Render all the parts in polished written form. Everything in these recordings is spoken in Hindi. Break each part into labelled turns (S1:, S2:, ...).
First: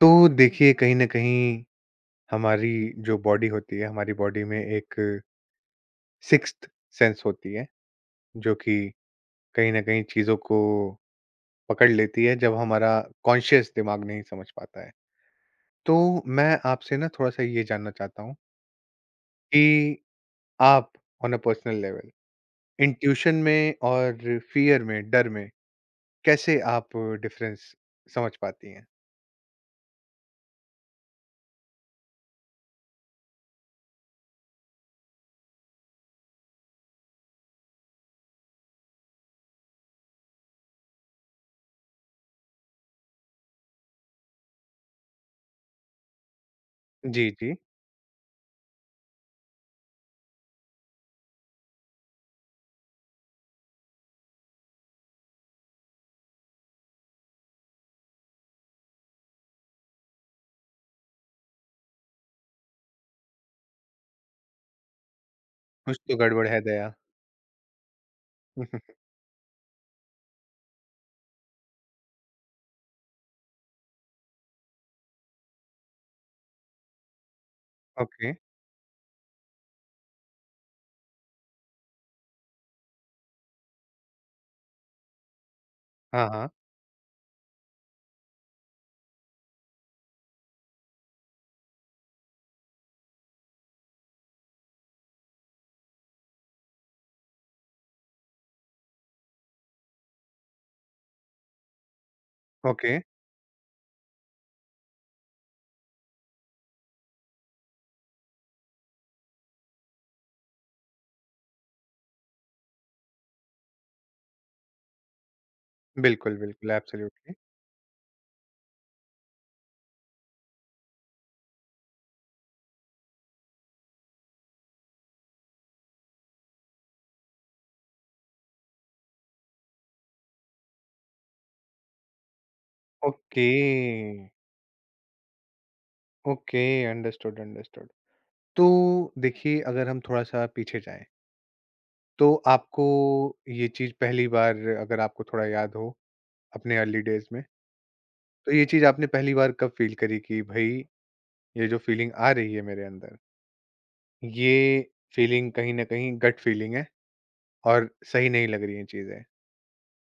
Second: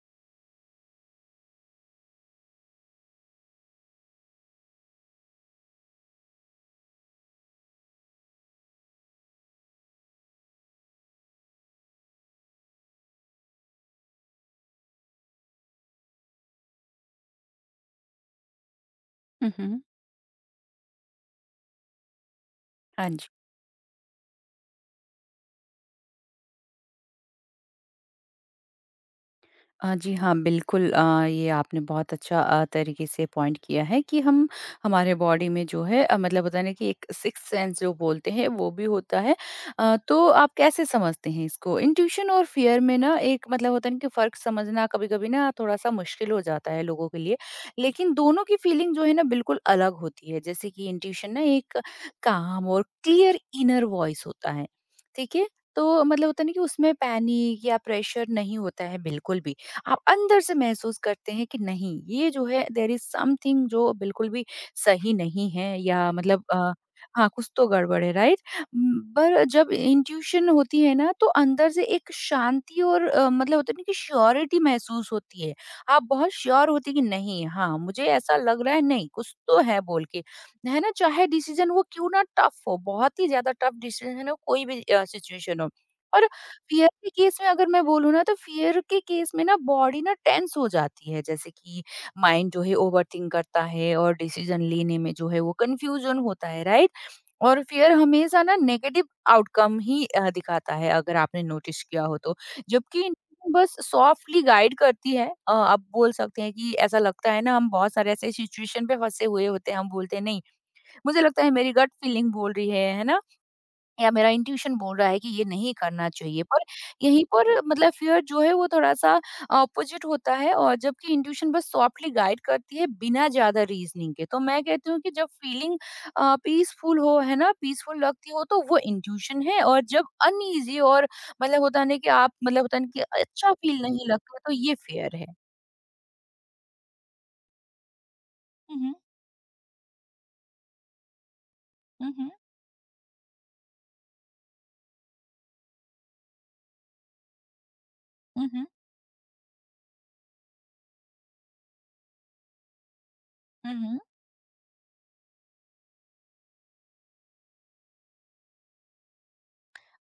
S1: तो देखिए कहीं न कहीं हमारी जो बॉडी होती है, हमारी बॉडी में एक सिक्स्थ सेंस होती है, जो कि कहीं न कहीं चीज़ों को पकड़ लेती है जब हमारा कॉन्शियस दिमाग नहीं समझ पाता है। तो मैं आपसे ना थोड़ा-सा ये जानना चाहता हूँ
S2: Uh huh.
S1: कि आप on a personal level
S2: I know.
S1: Intuition में और फ़ियर में, डर में कैसे आप डिफ़रेंस समझ पाती हैं?
S2: जी हाँ, बिल्कुल ये आपने बहुत अच्छा तरीके से पॉइंट किया है कि हम हमारे बॉडी में जो है मतलब होता है ना कि एक सिक्स्थ सेंस जो बोलते हैं वो भी होता है। तो आप कैसे समझते हैं इसको? इंट्यूशन और फ़ियर में ना एक मतलब होता है ना कि फ़र्क समझना कभी-कभी ना थोड़ा-सा मुश्किल हो जाता है लोगों के
S1: जी,
S2: लिए।
S1: जी।
S2: लेकिन दोनों की फीलिंग जो है ना बिल्कुल अलग होती है। जैसे कि इंट्यूशन ना एक काम और क्लियर इनर वॉइस होता है। ठीक है? तो मतलब होता है ना कि उसमें पैनिक या प्रेशर नहीं होता है बिल्कुल भी। आप अंदर से महसूस करते हैं कि नहीं ये जो है देर इज समथिंग जो बिल्कुल भी सही नहीं है
S1: कुछ
S2: या
S1: तो
S2: मतलब
S1: गड़बड़ है दया।
S2: हाँ कुछ तो गड़बड़ है राइट। पर जब इंट्यूशन होती है ना तो अंदर से एक शांति और मतलब होता है ना कि श्योरिटी महसूस होती है। आप बहुत श्योर होते कि नहीं हाँ मुझे
S1: ओके।
S2: ऐसा लग रहा है नहीं कुछ तो है बोल के है ना चाहे डिसीजन वो क्यों ना टफ हो बहुत ही ज्यादा टफ डिसीजन हो कोई भी सिचुएशन हो। और
S1: हाँ, हाँ।
S2: फ़ियर के केस में अगर मैं बोलूँ ना तो फ़ियर के केस में ना बॉडी ना टेंस हो जाती है जैसे कि माइंड जो है ओवरथिंक करता है और डिसीजन लेने में जो है वो कन्फ्यूजन होता है राइट? और फ़ियर हमेशा ना नेगेटिव आउटकम ही दिखाता है अगर आपने नोटिस किया हो तो।
S1: ओके।
S2: जबकि intuition बस सॉफ्टली गाइड करती है आप बोल सकते हैं कि ऐसा लगता है ना हम बहुत सारे ऐसे सिचुएशन पे फँसे हुए होते हैं, हम बोलते हैं नहीं, मुझे लगता है मेरी गट फीलिंग बोल रही है ना? या मेरा इंट्यूशन बोल रहा है कि ये नहीं करना
S1: बिल्कुल,
S2: चाहिए पर
S1: बिल्कुल।
S2: यहीं
S1: एब्सोल्यूटली।
S2: पर मतलब फियर जो है वो थोड़ा-सा ऑपोजिट होता है और जबकि इंट्यूशन बस सॉफ्टली गाइड करती है बिना ज़्यादा रीज़निंग के। तो मैं कहती हूँ कि जब फीलिंग पीसफुल हो, है ना, पीसफुल लगती हो तो वो इंट्यूशन है और जब अनईज़ी और मतलब होता है ना कि आप मतलब होता है ना कि
S1: ओके,
S2: अच्छा फील नहीं लगता तो ये फियर है।
S1: Okay, understood, understood. तो
S2: हुँ, हुँ।
S1: देखिए अगर हम थोड़ा-सा पीछे जाएँ,
S2: हुँ,
S1: तो
S2: हुँ।
S1: आपको ये चीज़ पहली बार अगर आपको थोड़ा याद हो अपने अर्ली डेज़ में,
S2: हुँ,
S1: तो ये
S2: हुँ।
S1: चीज़ आपने पहली बार कब फ़ील करी कि भई ये जो फ़ीलिंग आ रही है मेरे अंदर,
S2: हुँ, हुँ।
S1: ये फ़ीलिंग कहीं न कहीं गट फ़ीलिंग है और सही नहीं लग रही हैं चीज़ें?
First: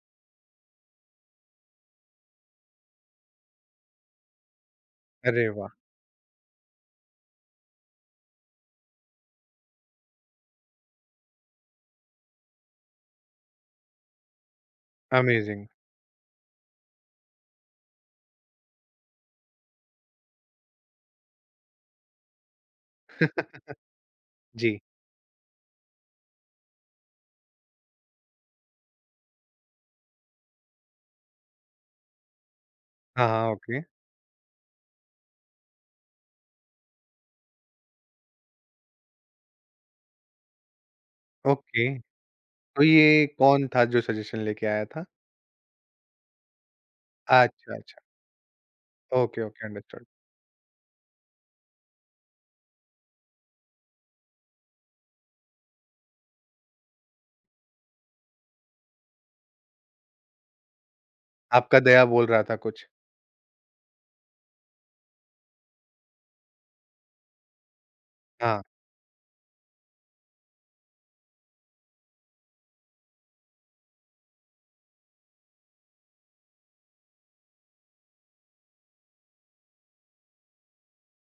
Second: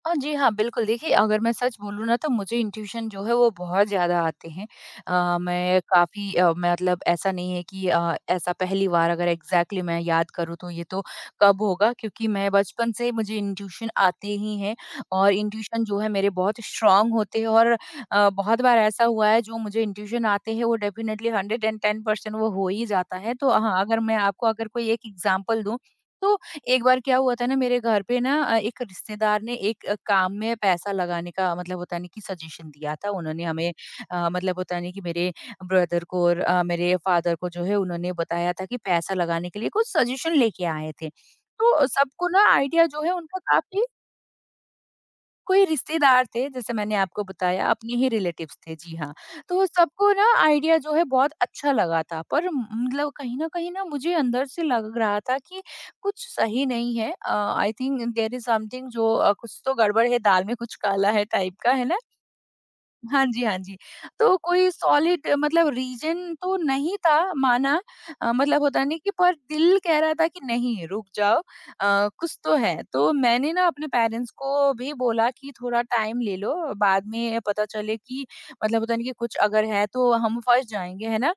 S2: जी हाँ, बिल्कुल। देखिए, अगर मैं सच बोलूँ ना, तो मुझे इंट्यूशन जो है, वो बहुत ज़्यादा आते हैं।
S1: अरे वाह!
S2: मैं काफ़ी मतलब ऐसा नहीं है कि ऐसा पहली बार अगर एग्ज़ैक्टली मैं याद करूँ, तो ये तो कब होगा, क्योंकि मैं बचपन से मुझे इंट्यूशन आते ही हैं और
S1: अमेज़िंग।
S2: इंट्यूशन जो है, मेरे बहुत स्ट्रॉन्ग होते हैं और बहुत बार ऐसा हुआ है, जो मुझे इंट्यूशन आते हैं, वो डेफ़िनिटली 110% वो हो ही जाता है। तो हाँ, अगर मैं आपको अगर
S1: जी।
S2: कोई एक एग्ज़ाम्पल दूँ, तो एक बार क्या हुआ था ना मेरे घर पे ना एक रिश्तेदार ने एक काम में पैसा लगाने का मतलब होता नहीं कि सजेशन दिया था
S1: हाँ,
S2: उन्होंने
S1: हाँ,
S2: हमें
S1: ओके,
S2: मतलब होता नहीं कि मेरे ब्रदर को और मेरे फादर को जो है उन्होंने बताया था कि पैसा लगाने के लिए कुछ सजेशन लेके आए थे।
S1: ओके।
S2: तो सबको ना
S1: तो
S2: आइडिया जो है
S1: ये
S2: उनका
S1: कौन था
S2: काफ़ी
S1: जो सजेशन लेके आया था?
S2: कोई रिश्तेदार थे जैसे मैंने आपको बताया
S1: अच्छा,
S2: अपने
S1: अच्छा।
S2: ही रिलेटिव्स थे जी हाँ।
S1: ओके, ओके,
S2: तो
S1: अंडरस्टूड।
S2: सबको ना आइडिया जो है बहुत अच्छा लगा था पर म मतलब कहीं न कहीं ना मुझे अंदर से लग रहा था कि कुछ सही नहीं है। I think there is something जो कुछ तो गड़बड़ है दाल में कुछ काला है टाइप का,
S1: आपका
S2: है ना?
S1: दया बोल रहा था कुछ।
S2: हाँ जी, हाँ जी। तो कोई सॉलिड मतलब रीज़न तो नहीं था माना
S1: हाँ,
S2: मतलब होता नहीं कि पर दिल कह रहा था कि नहीं रुक जाओ कुछ तो है। तो मैंने ना अपने पेरेंट्स को भी बोला कि थोड़ा टाइम ले लो, बाद में पता चले कि मतलब होता नहीं कि कुछ अगर है तो हम फँस जाएँगे, है ना?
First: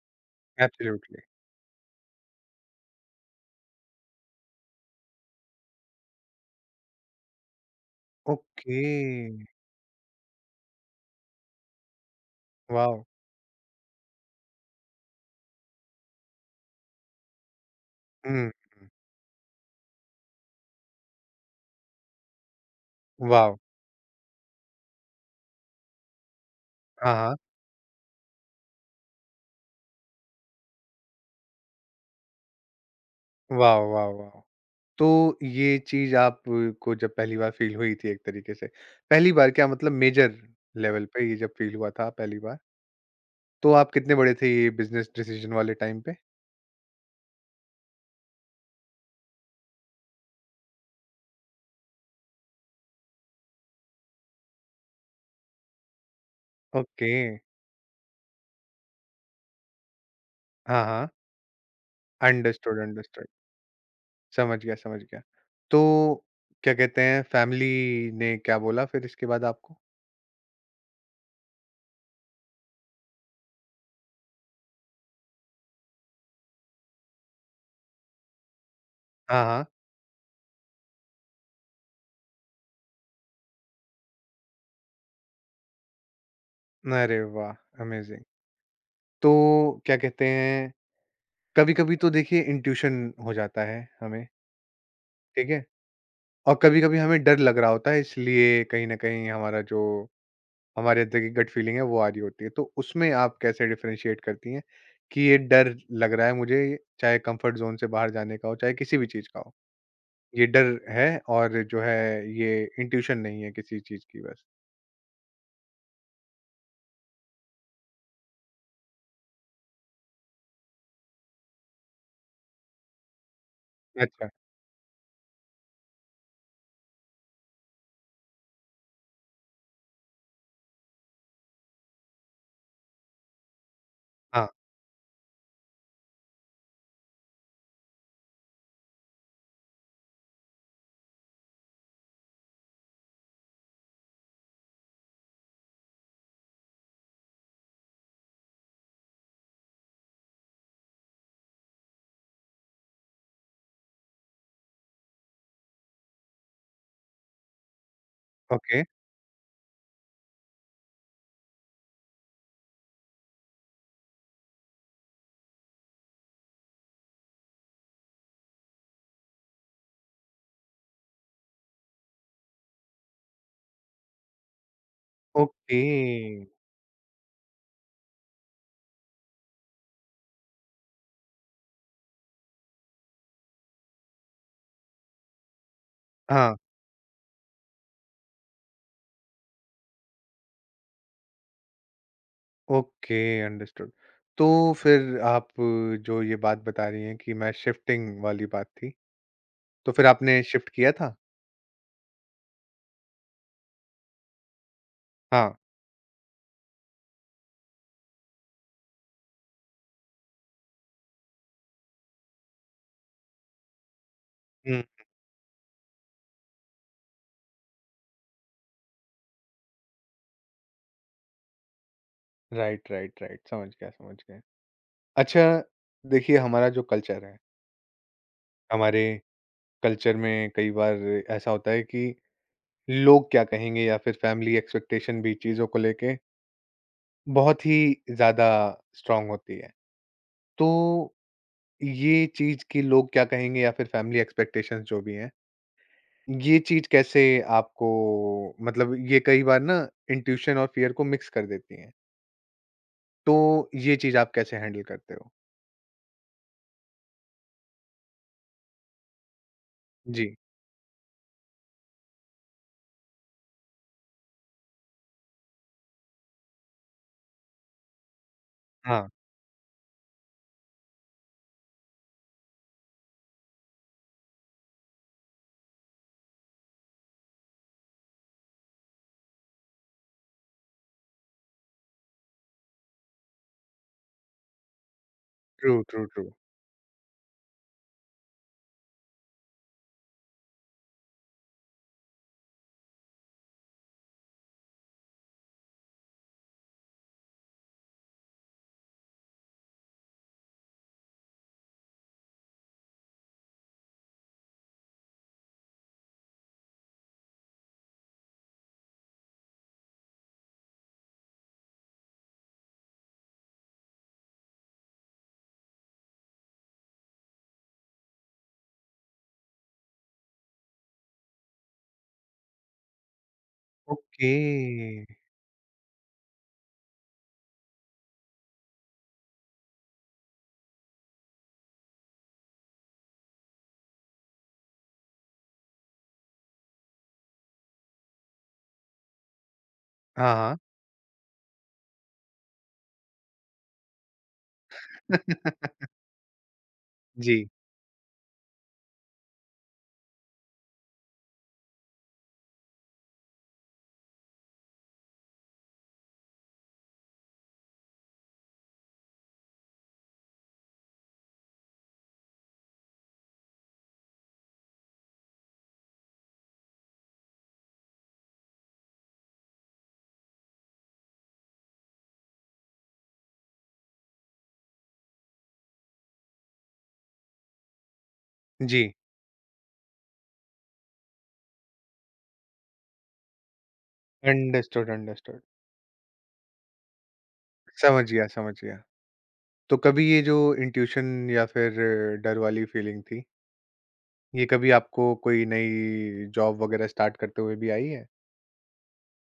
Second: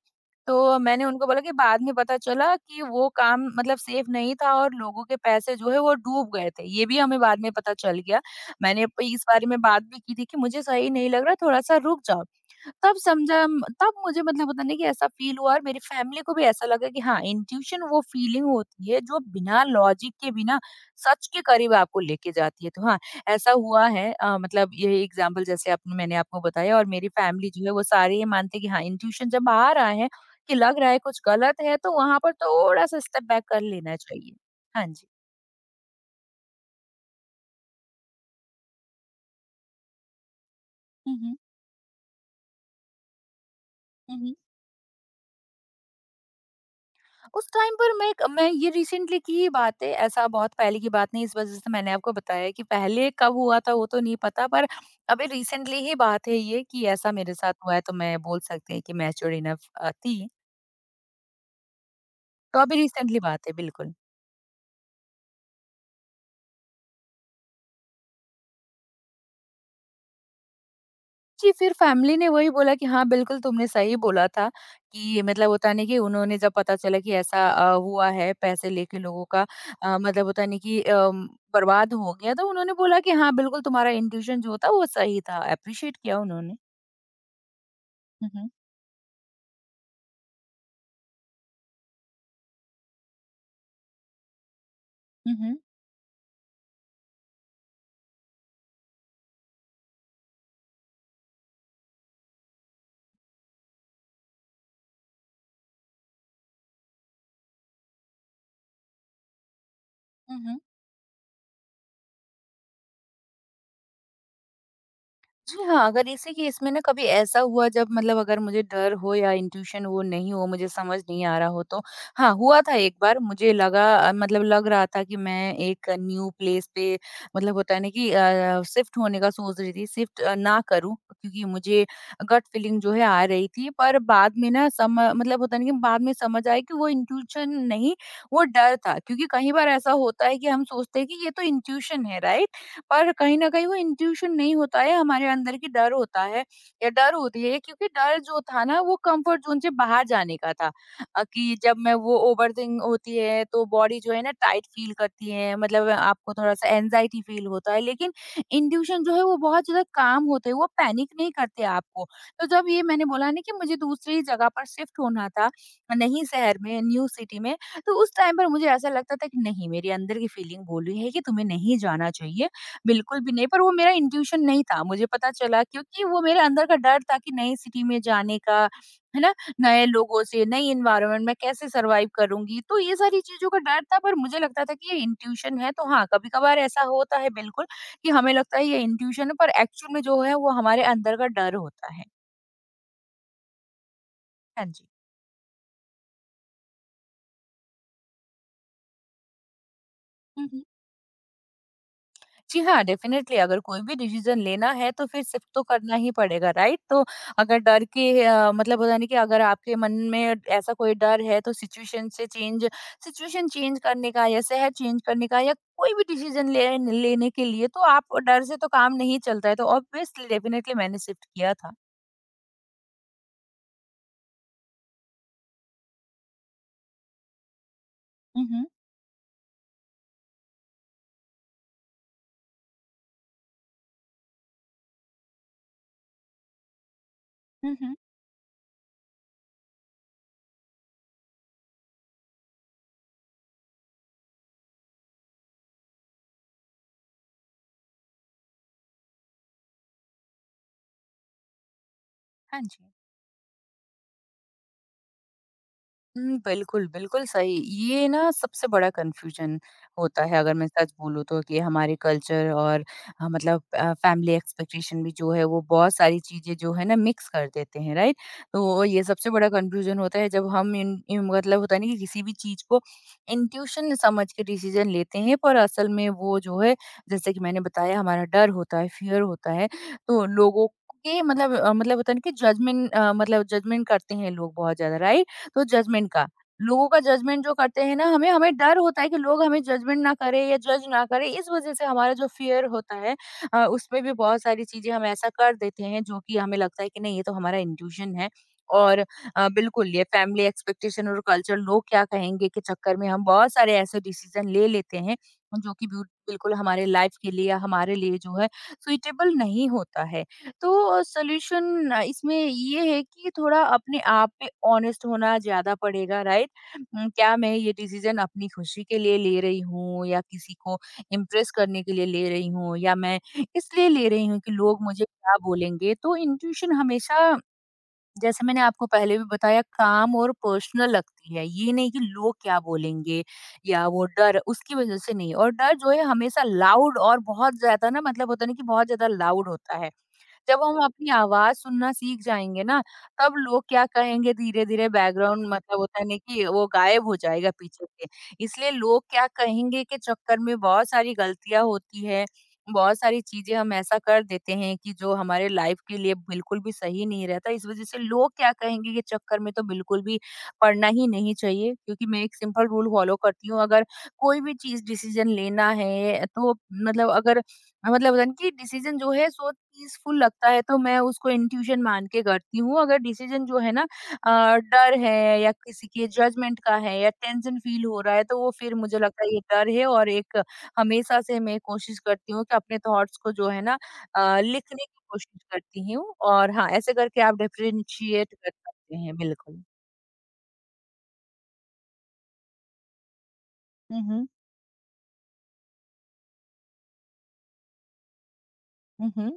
S2: तो मैंने
S1: एब्सोल्युटली।
S2: उनको बोला कि बाद में पता चला कि वो काम मतलब सेफ नहीं था और लोगों के पैसे जो है वो डूब गए थे। ये भी हमें बाद में पता चल गया। मैंने प इस
S1: ओके,
S2: बारे में बात भी की थी कि मुझे सही नहीं लग रहा, थोड़ा-सा रुक जाओ। तब
S1: वॉव!
S2: समझा म तब मुझे मतलब होता है ना कि ऐसा फ़ील हुआ और मेरी फैमिली को भी ऐसा लगा कि हाँ, इंट्यूशन वो फ़ीलिंग
S1: हुँ,
S2: होती है जो बिना लॉजिक के, बिना सच के करीब आपको लेके जाती है। तो हाँ, ऐसा
S1: वॉव!
S2: हुआ है मतलब यही एग्ज़ाम्पल जैसे आप मैंने आपको बताया और मेरी
S1: हाँ, हाँ।
S2: फैमिली जो है वो सारे ये मानते हैं कि हाँ, इंट्यूशन जब आ रहा है कि लग रहा है कुछ गलत है, तो वहाँ पर थोड़ा-सा स्टेप बैक कर
S1: वॉव,
S2: लेना
S1: वॉव,
S2: चाहिए।
S1: वॉव!
S2: हाँ जी।
S1: तो ये चीज़ आपको जब पहली बार फ़ील हुई थी एक तरीके से, पहली बार क्या मतलब मेजर लेवल
S2: हुँ,
S1: पे ये
S2: हुँ।
S1: जब फ़ील हुआ था पहली बार, तो आप कितने
S2: हुँ,
S1: बड़े
S2: हुँ।
S1: थे ये बिज़नेस डिसीजन वाले टाइम पे?
S2: उस टाइम पर मैं ये रिसेंटली की ही बात है, ऐसा बहुत पहले की बात नहीं, इस वज़ह से मैंने आपको बताया कि पहले कब हुआ था वो तो नहीं पता, पर अभी रिसेंटली ही बात है ये कि
S1: ओके।
S2: ऐसा मेरे साथ हुआ है, तो मैं बोल सकती हैं कि मैच्योर इनफ थी।
S1: हाँ, हाँ।
S2: तो अभी
S1: अंडरस्टूड,
S2: रिसेंटली
S1: अंडरस्टूड।
S2: बात है, बिल्कुल।
S1: समझ गया, समझ गया। तो क्या कहते हैं फैमिली ने क्या बोला फिर इसके बाद आपको?
S2: जी, फिर फैमिली ने वही बोला कि हाँ, बिल्कुल तुमने सही बोला था कि मतलब होता नहीं कि उन्होंने जब पता चला कि ऐसा हुआ है पैसे लेके लोगों
S1: हाँ,
S2: का
S1: हाँ।
S2: मतलब होता नहीं कि बर्बाद हो गया तो उन्होंने बोला कि हाँ, बिल्कुल तुम्हारा इंट्यूशन जो था वो सही था, एप्रिशिएट किया उन्होंने।
S1: अरे वाह! अमेज़िंग।
S2: हुँ, हुँ।
S1: तो क्या कहते हैं, कभी-कभी तो देखिए इंट्यूशन हो जाता है हमें,
S2: हुँ,
S1: ठीक
S2: हुँ।
S1: है? और कभी-कभी हमें डर लग रहा होता है इसलिए कहीं न कहीं हमारा जो हमारे अंदर की गट फीलिंग है वो आ रही होती है। तो उसमें आप कैसे डिफरेंशिएट करती हैं कि ये डर लग रहा है मुझे चाहे कंफर्ट ज़ोन से बाहर जाने का हो, चाहे किसी भी चीज़ का हो।
S2: हुँ,
S1: ये
S2: हुँ।
S1: डर है और जो है ये इंट्यूशन नहीं है किसी चीज़ की बस।
S2: जी हाँ, अगर इसी केस में ना कभी ऐसा हुआ जब मतलब अगर मुझे डर हो या इंट्यूशन वो नहीं हो, मुझे समझ नहीं आ रहा हो तो हाँ, हुआ था एक बार मुझे लगा
S1: अच्छा।
S2: मतलब लग रहा था कि मैं एक न्यू प्लेस पे मतलब होता है ना कि शिफ्ट होने का सोच रही थी, शिफ्ट ना करूँ क्योंकि मुझे गट फीलिंग जो है आ रही थी। पर बाद
S1: हाँ,
S2: में ना सम मतलब होता है ना कि बाद में समझ आया कि वो इंट्यूशन नहीं, वो डर था क्योंकि कई बार ऐसा होता है कि हम सोचते हैं कि ये तो इंट्यूशन है, राइट? और कहीं न कहीं वो इंट्यूशन नहीं होता है, हमारे अंदर की डर होता है या डर होती है क्योंकि डर जो था ना वो कम्फर्ट ज़ोन से बाहर जाने का था कि जब मैं वो ओवरथिंक होती है तो बॉडी जो है ना टाइट फ़ील करती है मतलब आपको थोड़ा-सा एंग्ज़ायटी फ़ील होता है लेकिन
S1: ओके।
S2: इंट्यूशन जो है वो बहुत ज़्यादा काम होते हैं, वो पैनिक नहीं करते आपको। तो जब ये मैंने बोला ना कि मुझे दूसरी जगह पर शिफ्ट होना था, नई शहर में, न्यू सिटी में, तो उस टाइम पर मुझे ऐसा लगता था कि नहीं मेरे अंदर की फीलिंग बोल रही है कि तुम्हें नहीं जाना चाहिए बिल्कुल भी नहीं, पर वो मेरा इंट्यूशन नहीं था। मुझे पता चला
S1: ओके।
S2: क्योंकि वो मेरे अंदर का डर था कि नई सिटी में जाने का, है ना? नए लोगों से, नई एनवायरनमेंट में कैसे सर्वाइव करूँगी? तो ये सारी चीज़ों का डर था पर मुझे लगता था कि ये इंट्यूशन है तो हाँ,
S1: हाँ।
S2: कभी-कभार ऐसा होता है बिल्कुल कि हमें लगता है ये इंट्यूशन है पर एक्चुअल में जो है वो हमारे अंदर का डर होता है।
S1: Okay understood. तो
S2: हाँ जी।
S1: फिर आप जो ये बात बता रही हैं कि मैं शिफ्टिंग वाली बात थी, तो फिर आपने शिफ्ट किया था?
S2: जी हाँ, डेफ़िनेटली अगर कोई भी डिसीज़न लेना है तो फिर सिर्फ
S1: हाँ।
S2: तो करना ही पड़ेगा, राइट? तो अगर डर के मतलब होता है ना कि अगर आपके मन में ऐसा कोई डर है तो सिचुएशन चेंज करने का या शहर
S1: हुँ,
S2: चेंज करने का या कोई भी डिसीज़न ले लेने के लिए तो आप डर से तो काम नहीं चलता है, तो ऑब्वियसली डेफ़िनेटली मैंने शिफ्ट किया था।
S1: राइट, राइट, राइट समझ गया, समझ गया। अच्छा, देखिए हमारा जो कल्चर है,
S2: हुँ, हुँ।
S1: हमारे कल्चर में कई बार ऐसा होता है कि लोग क्या कहेंगे या फिर फैमिली एक्सपेक्टेशन भी चीज़ों को लेके बहुत ही
S2: हुँ, हुँ।
S1: ज़्यादा स्ट्रॉन्ग होती है। तो ये चीज़ कि लोग क्या कहेंगे या फिर फैमिली एक्सपेक्टेशंस जो भी हैं ये चीज कैसे आपको मतलब ये कई बार ना इंट्यूशन और फियर को मिक्स कर देती हैं।
S2: हाँ जी।
S1: तो ये चीज आप कैसे हैंडल करते हो?
S2: हुँ, बिल्कुल, बिल्कुल सही। ये ना सबसे बड़ा कन्फ्यूज़न होता
S1: जी।
S2: है अगर मैं सच बोलूँ तो कि हमारे कल्चर और मतलब फैमिली एक्सपेक्टेशन भी जो है वो बहुत सारी चीज़ें जो है ना मिक्स कर देते हैं, राइट? तो ये
S1: हाँ,
S2: सबसे बड़ा कन्फ्यूज़न होता है जब हम इन इन मतलब होता है ना कि किसी भी चीज़ को इंट्यूशन समझ के डिसीज़न लेते हैं पर असल में वो जो है जैसे कि मैंने बताया हमारा डर होता है, फ़ियर होता है। तो लोगों के मतलब होता है ना कि जजमेंट मतलब जजमेंट करते हैं लोग बहुत ज़्यादा, राइट? तो
S1: ट्रू, ट्रू,
S2: जजमेंट
S1: ट्रू।
S2: का, लोगों का जजमेंट जो करते हैं ना हमें हमें डर होता है कि लोग हमें जजमेंट ना करें या जज ना करें, इस वज़ह से हमारा जो फ़ियर होता है। उसमें भी बहुत सारी चीज़ें हम ऐसा कर देते हैं जो कि हमें लगता है कि नहीं ये तो हमारा इंट्यूशन है। और बिल्कुल ये फैमिली एक्सपेक्टेशन और कल्चर लोग क्या कहेंगे के चक्कर में हम बहुत सारे ऐसे डिसीज़न ले लेते हैं, जो कि बिल्कुल हमारे लाइफ़ के लिए या हमारे लिए जो है सुइटेबल नहीं होता है। तो सॉल्यूशन इसमें ये है कि थोड़ा अपने आप पे ऑनेस्ट होना ज़्यादा पड़ेगा, राइट? क्या मैं ये डिसीज़न अपनी खुशी के लिए ले रही हूँ या किसी को इम्प्रेस करने के लिए ले रही हूँ या मैं इसलिए ले रही
S1: ओके।
S2: हूँ कि लोग मुझे क्या बोलेंगे? तो इंट्यूशन हमेशा जैसे मैंने आपको पहले भी बताया काम और पर्सनल लगती है। ये नहीं कि लोग क्या बोलेंगे या वो डर उसकी वज़ह से नहीं, और डर जो है हमेशा लाउड और बहुत ज़्यादा ना मतलब होता है ना कि बहुत ज़्यादा लाउड होता है।
S1: हाँ, हाँ।
S2: जब हम अपनी आवाज़ सुनना सीख जाएँगे ना, तब लोग क्या कहेंगे धीरे-धीरे बैकग्राउंड मतलब होता है ना कि वो गायब हो
S1: जी,
S2: जाएगा पीछे से। इसलिए लोग क्या कहेंगे के चक्कर में बहुत सारी गलतियाँ होती है, बहुत सारी चीज़ें हम ऐसा कर देते हैं कि जो हमारे लाइफ़ के लिए बिल्कुल भी सही नहीं रहता। इस वज़ह से लोग क्या कहेंगे के चक्कर में तो बिल्कुल भी पड़ना ही नहीं चाहिए क्योंकि मैं एक सिंपल रूल फ़ॉलो करती हूँ, अगर कोई भी चीज़ डिसीज़न लेना है तो मतलब अगर मतलब होता है ना कि डिसीजन जो है सो पीसफुल लगता है तो मैं उसको इंट्यूशन मान के करती हूँ। अगर डिसीजन जो है ना डर है या किसी के जजमेंट का है या टेंशन फील हो रहा है तो वो फिर
S1: जी।
S2: मुझे लगता है ये डर है। और एक हमेशा से मैं कोशिश करती हूँ कि अपने थॉट्स को जो है ना लिखने
S1: अंडरस्टूड,
S2: की
S1: अंडरस्टूड।
S2: कोशिश करती हूँ और हाँ, ऐसे करके आप
S1: समझ गया,
S2: डिफरेंशिएट कर
S1: समझ गया।
S2: सकते हैं बिल्कुल।
S1: तो कभी ये जो इंट्यूशन या फिर डर वाली फीलिंग थी,
S2: हुँ, हुँ।
S1: ये कभी आपको कोई नई जॉब वगैरह स्टार्ट करते हुए भी आई है?
S2: हुँ, हुँ।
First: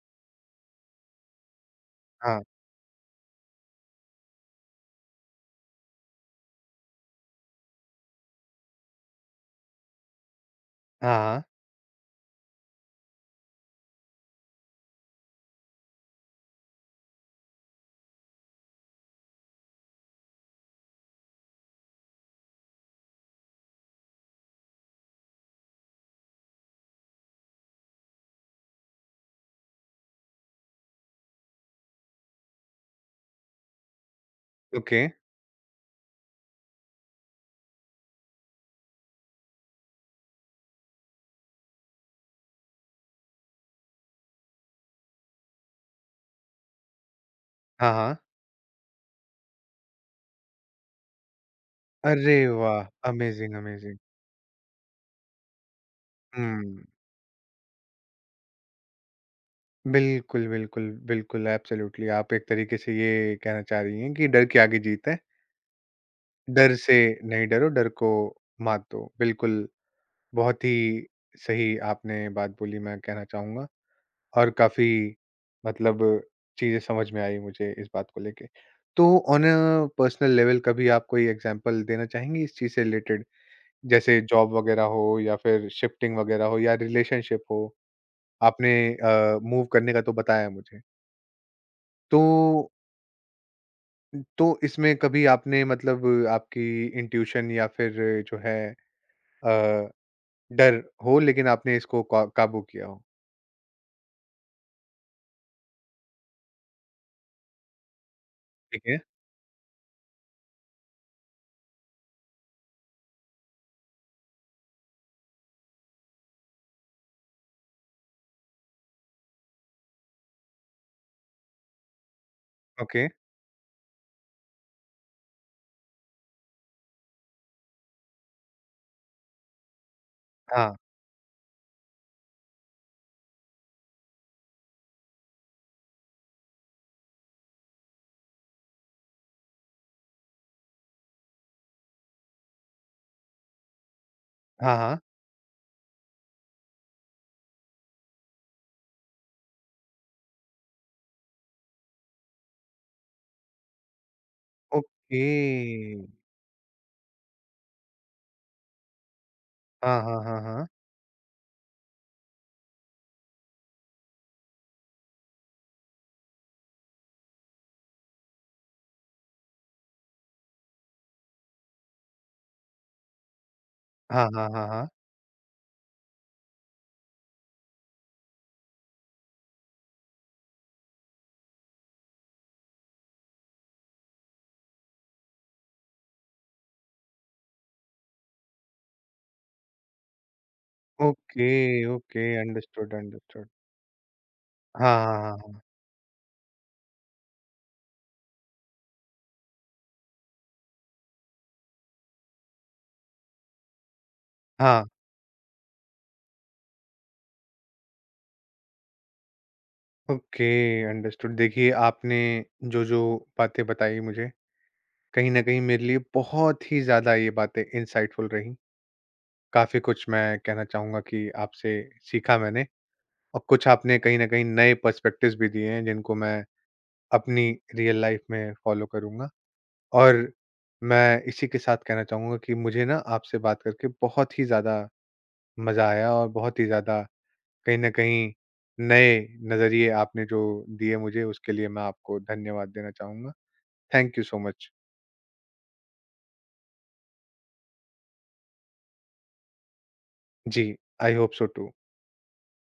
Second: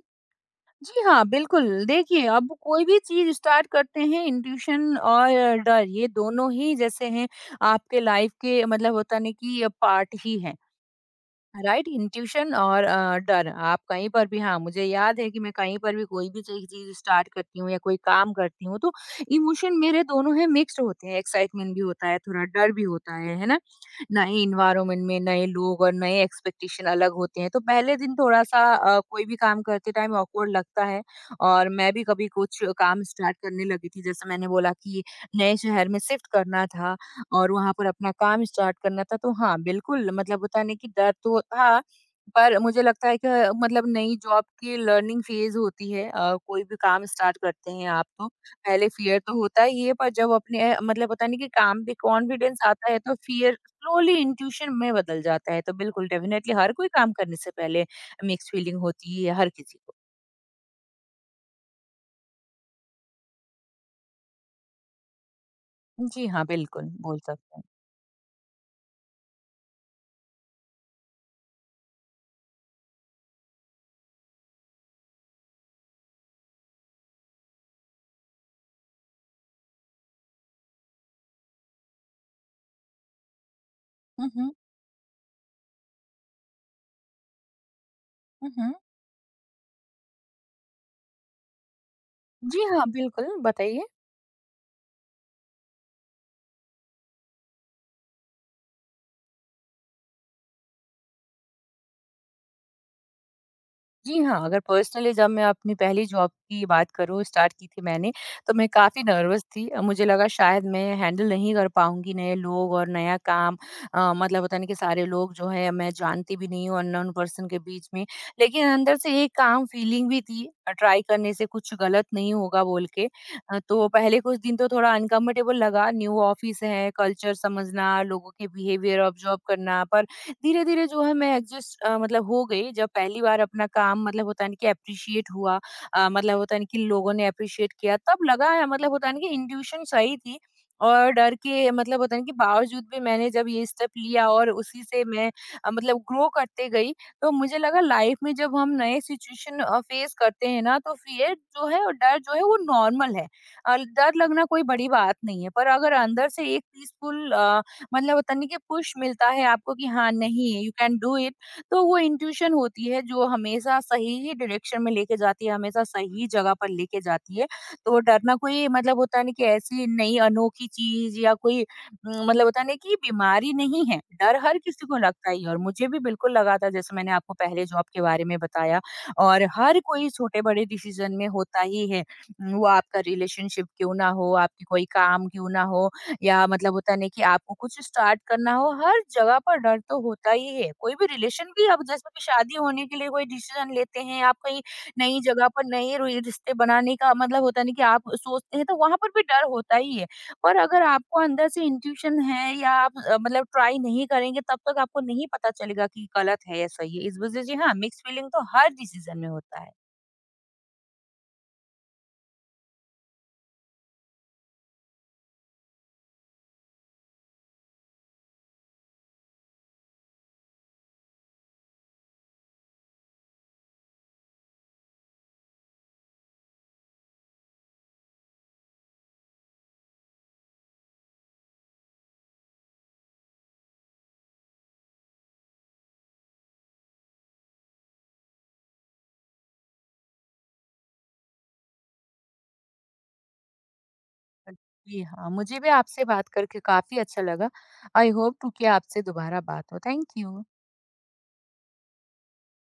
S2: जी हाँ, बिल्कुल। देखिए,
S1: हाँ।
S2: अब कोई भी चीज़ स्टार्ट करते हैं इंट्यूशन और डर ये दोनों ही जैसे हैं आपके लाइफ के मतलब होता नहीं कि पार्ट ही हैं।
S1: हाँ, हाँ।
S2: राइट इंट्यूशन और डर आप कहीं पर भी, हाँ, मुझे याद है कि मैं कहीं पर भी कोई भी चीज चीज स्टार्ट करती हूँ या कोई काम करती हूँ तो इमोशन मेरे दोनों है मिक्स्ड होते हैं, एक्साइटमेंट भी होता है थोड़ा डर भी होता है ना। नए इन्वायरमेंट में नए लोग और नए एक्सपेक्टेशन अलग होते हैं तो पहले दिन थोड़ा सा कोई भी काम करते टाइम ऑकवर्ड लगता है। और मैं भी कभी कुछ काम स्टार्ट करने लगी थी जैसे मैंने बोला
S1: ओके।
S2: कि नए शहर में शिफ्ट करना था और वहाँ पर अपना काम स्टार्ट करना था, तो हाँ, बिल्कुल मतलब होता है ना कि डर तो था, पर मुझे लगता है कि मतलब नई जॉब की लर्निंग फ़ेज़ होती है, कोई भी काम स्टार्ट करते हैं
S1: हाँ,
S2: आप
S1: हाँ।
S2: तो, पहले फ़ियर तो होता ही है, पर जब अपने मतलब होता है ना कि काम पे
S1: अरे
S2: कॉन्फिडेंस
S1: वाह!
S2: आता है, तो
S1: amazing,
S2: fear
S1: amazing.
S2: Slowly intuition में बदल जाता है। तो बिल्कुल, डेफ़िनेटली हर
S1: हुँ।
S2: कोई काम करने से पहले मिक्स्ड फीलिंग होती ही है हर किसी को।
S1: बिल्कुल, बिल्कुल, बिल्कुल, एब्सोल्यूटली आप एक तरीके से ये कहना चाह रही हैं कि डर की आगे जीत है।
S2: जी हाँ,
S1: डर
S2: बिल्कुल,
S1: से
S2: बोल
S1: नहीं
S2: सकते हैं।
S1: डरो, डर को मात दो। बिल्कुल, बहुत ही सही आपने बात बोली मैं कहना चाहूँगा और काफ़ी मतलब चीज़ें समझ में आई मुझे इस बात को लेके। तो ऑन अ पर्सनल लेवल कभी आप कोई एग्ज़ाम्पल देना चाहेंगी इस चीज़ से रिलेटेड? जैसे
S2: हुँ, हुँ।
S1: जॉब वगैरह हो या फिर शिफ्टिंग वगैरह हो या रिलेशनशिप हो?
S2: हुँ,
S1: आपने
S2: हुँ।
S1: मूव करने का तो बताया मुझे। तो
S2: जी हाँ, बिल्कुल, बताइए।
S1: इसमें कभी आपने मतलब आपकी इंट्यूशन या फिर जो है अ, डर हो लेकिन आपने इसको काबू किया हो।
S2: जी हाँ, अगर पर्सनली जब मैं अपनी पहली जॉब की बात करूँ स्टार्ट की थी मैंने, तो मैं
S1: ठीक है।
S2: काफ़ी नर्वस थी। मुझे लगा शायद मैं हैंडल नहीं कर पाऊँगी नए लोग और नया काम। मतलब होता है ना कि सारे लोग जो हैं मैं जानती भी नहीं हूँ अननोन पर्सन के बीच में। लेकिन अंदर से एक काम फीलिंग भी थी, ट्राई करने से कुछ गलत नहीं होगा बोल
S1: ओके।
S2: के। तो पहले कुछ दिन तो थोड़ा अनकम्फर्टेबल लगा, न्यू ऑफ़िस है, कल्चर समझना, लोगों के बिहेवियर ऑब्ज़र्व करना, पर
S1: हाँ,
S2: धीरे-धीरे जो है मैं एडजस्ट मतलब हो गई जब पहली बार अपना काम मतलब होता है ना कि एप्रिशिएट हुआ, मतलब होता है ना कि लोगों ने एप्रिशिएट किया, तब लगा है मतलब होता है ना कि इंट्यूशन सही थी। और डर के मतलब होता है ना कि बावजूद भी मैंने जब ये स्टेप लिया और
S1: हाँ,
S2: उसी
S1: हाँ।
S2: से मैं मतलब ग्रो करते गई। तो मुझे लगा लाइफ में जब हम नए सिचुएशन फेस करते हैं ना तो फियर जो है और डर जो है वो नॉर्मल है। डर लगना कोई बड़ी बात
S1: ओके।
S2: नहीं है, पर अगर अंदर से एक पीसफुल मतलब होता नहीं कि पुश मिलता है आपको कि
S1: हाँ,
S2: हाँ
S1: हाँ, हाँ,
S2: नहीं
S1: हाँ।
S2: यू कैन डू इट, तो वो इंट्यूशन होती है जो हमेशा सही ही डायरेक्शन में लेके जाती है, हमेशा सही जगह पर लेके जाती है। तो डरना कोई मतलब होता नहीं कि ऐसी नई अनोखी चीज या कोई मतलब होता नहीं कि बीमारी नहीं है,
S1: हाँ,
S2: डर
S1: हाँ,
S2: हर
S1: हाँ,
S2: किसी
S1: हाँ।
S2: को लगता ही है और मुझे भी बिल्कुल लगा था जैसे मैंने आपको पहले जॉब के बारे में बताया। और हर कोई छोटे बड़े डिसीजन में होता ही है वो आपका रिलेशनशिप क्यों ना हो, आपकी कोई काम क्यों ना हो या मतलब होता नहीं कि आपको कुछ स्टार्ट करना हो, हर जगह पर डर तो होता ही है। कोई भी रिलेशन
S1: ओके,
S2: भी आप जैसे कि
S1: ओके,
S2: शादी होने
S1: अंडरस्टूड,
S2: के लिए कोई
S1: अंडरस्टूड।
S2: डिसीजन लेते हैं, आप कहीं
S1: हाँ,
S2: नई
S1: हाँ,
S2: जगह
S1: हाँ,
S2: पर नए रि रिश्ते बनाने का मतलब होता नहीं कि आप सोचते हैं, तो वहाँ पर भी डर होता ही है। पर अगर आपको अंदर से इंट्यूशन है या आप मतलब ट्राई नहीं करेंगे तब
S1: हाँ।
S2: तक
S1: हाँ,
S2: आपको नहीं पता चलेगा कि गलत है या सही है। इस वज़ह से हाँ, मिक्स्ड फीलिंग तो हर डिसीजन में होता है।
S1: Okay, understood. देखिए आपने जो जो बातें बताई मुझे कहीं ना कहीं मेरे लिए बहुत ही ज्यादा ये बातें इंसाइटफुल रही। काफी कुछ मैं कहना चाहूंगा कि आपसे सीखा मैंने और कुछ आपने कहीं न कहीं नए पर्सपेक्टिव्स भी दिए हैं जिनको मैं अपनी रियल लाइफ़ में फ़ॉलो करूँगा। और मैं इसी के साथ कहना चाहूँगा कि मुझे ना आपसे बात करके बहुत ही ज़्यादा मज़ा आया और बहुत ही ज़्यादा कहीं न कहीं नए नज़रिए आपने जो दिए मुझे उसके लिए मैं आपको धन्यवाद देना चाहूँगा। Thank you so much.
S2: जी हाँ, मुझे भी आपसे बात करके काफ़ी अच्छा लगा। आई होप टू कि आपसे दोबारा बात हो। Thank you.
S1: जी, आई होप सो टू।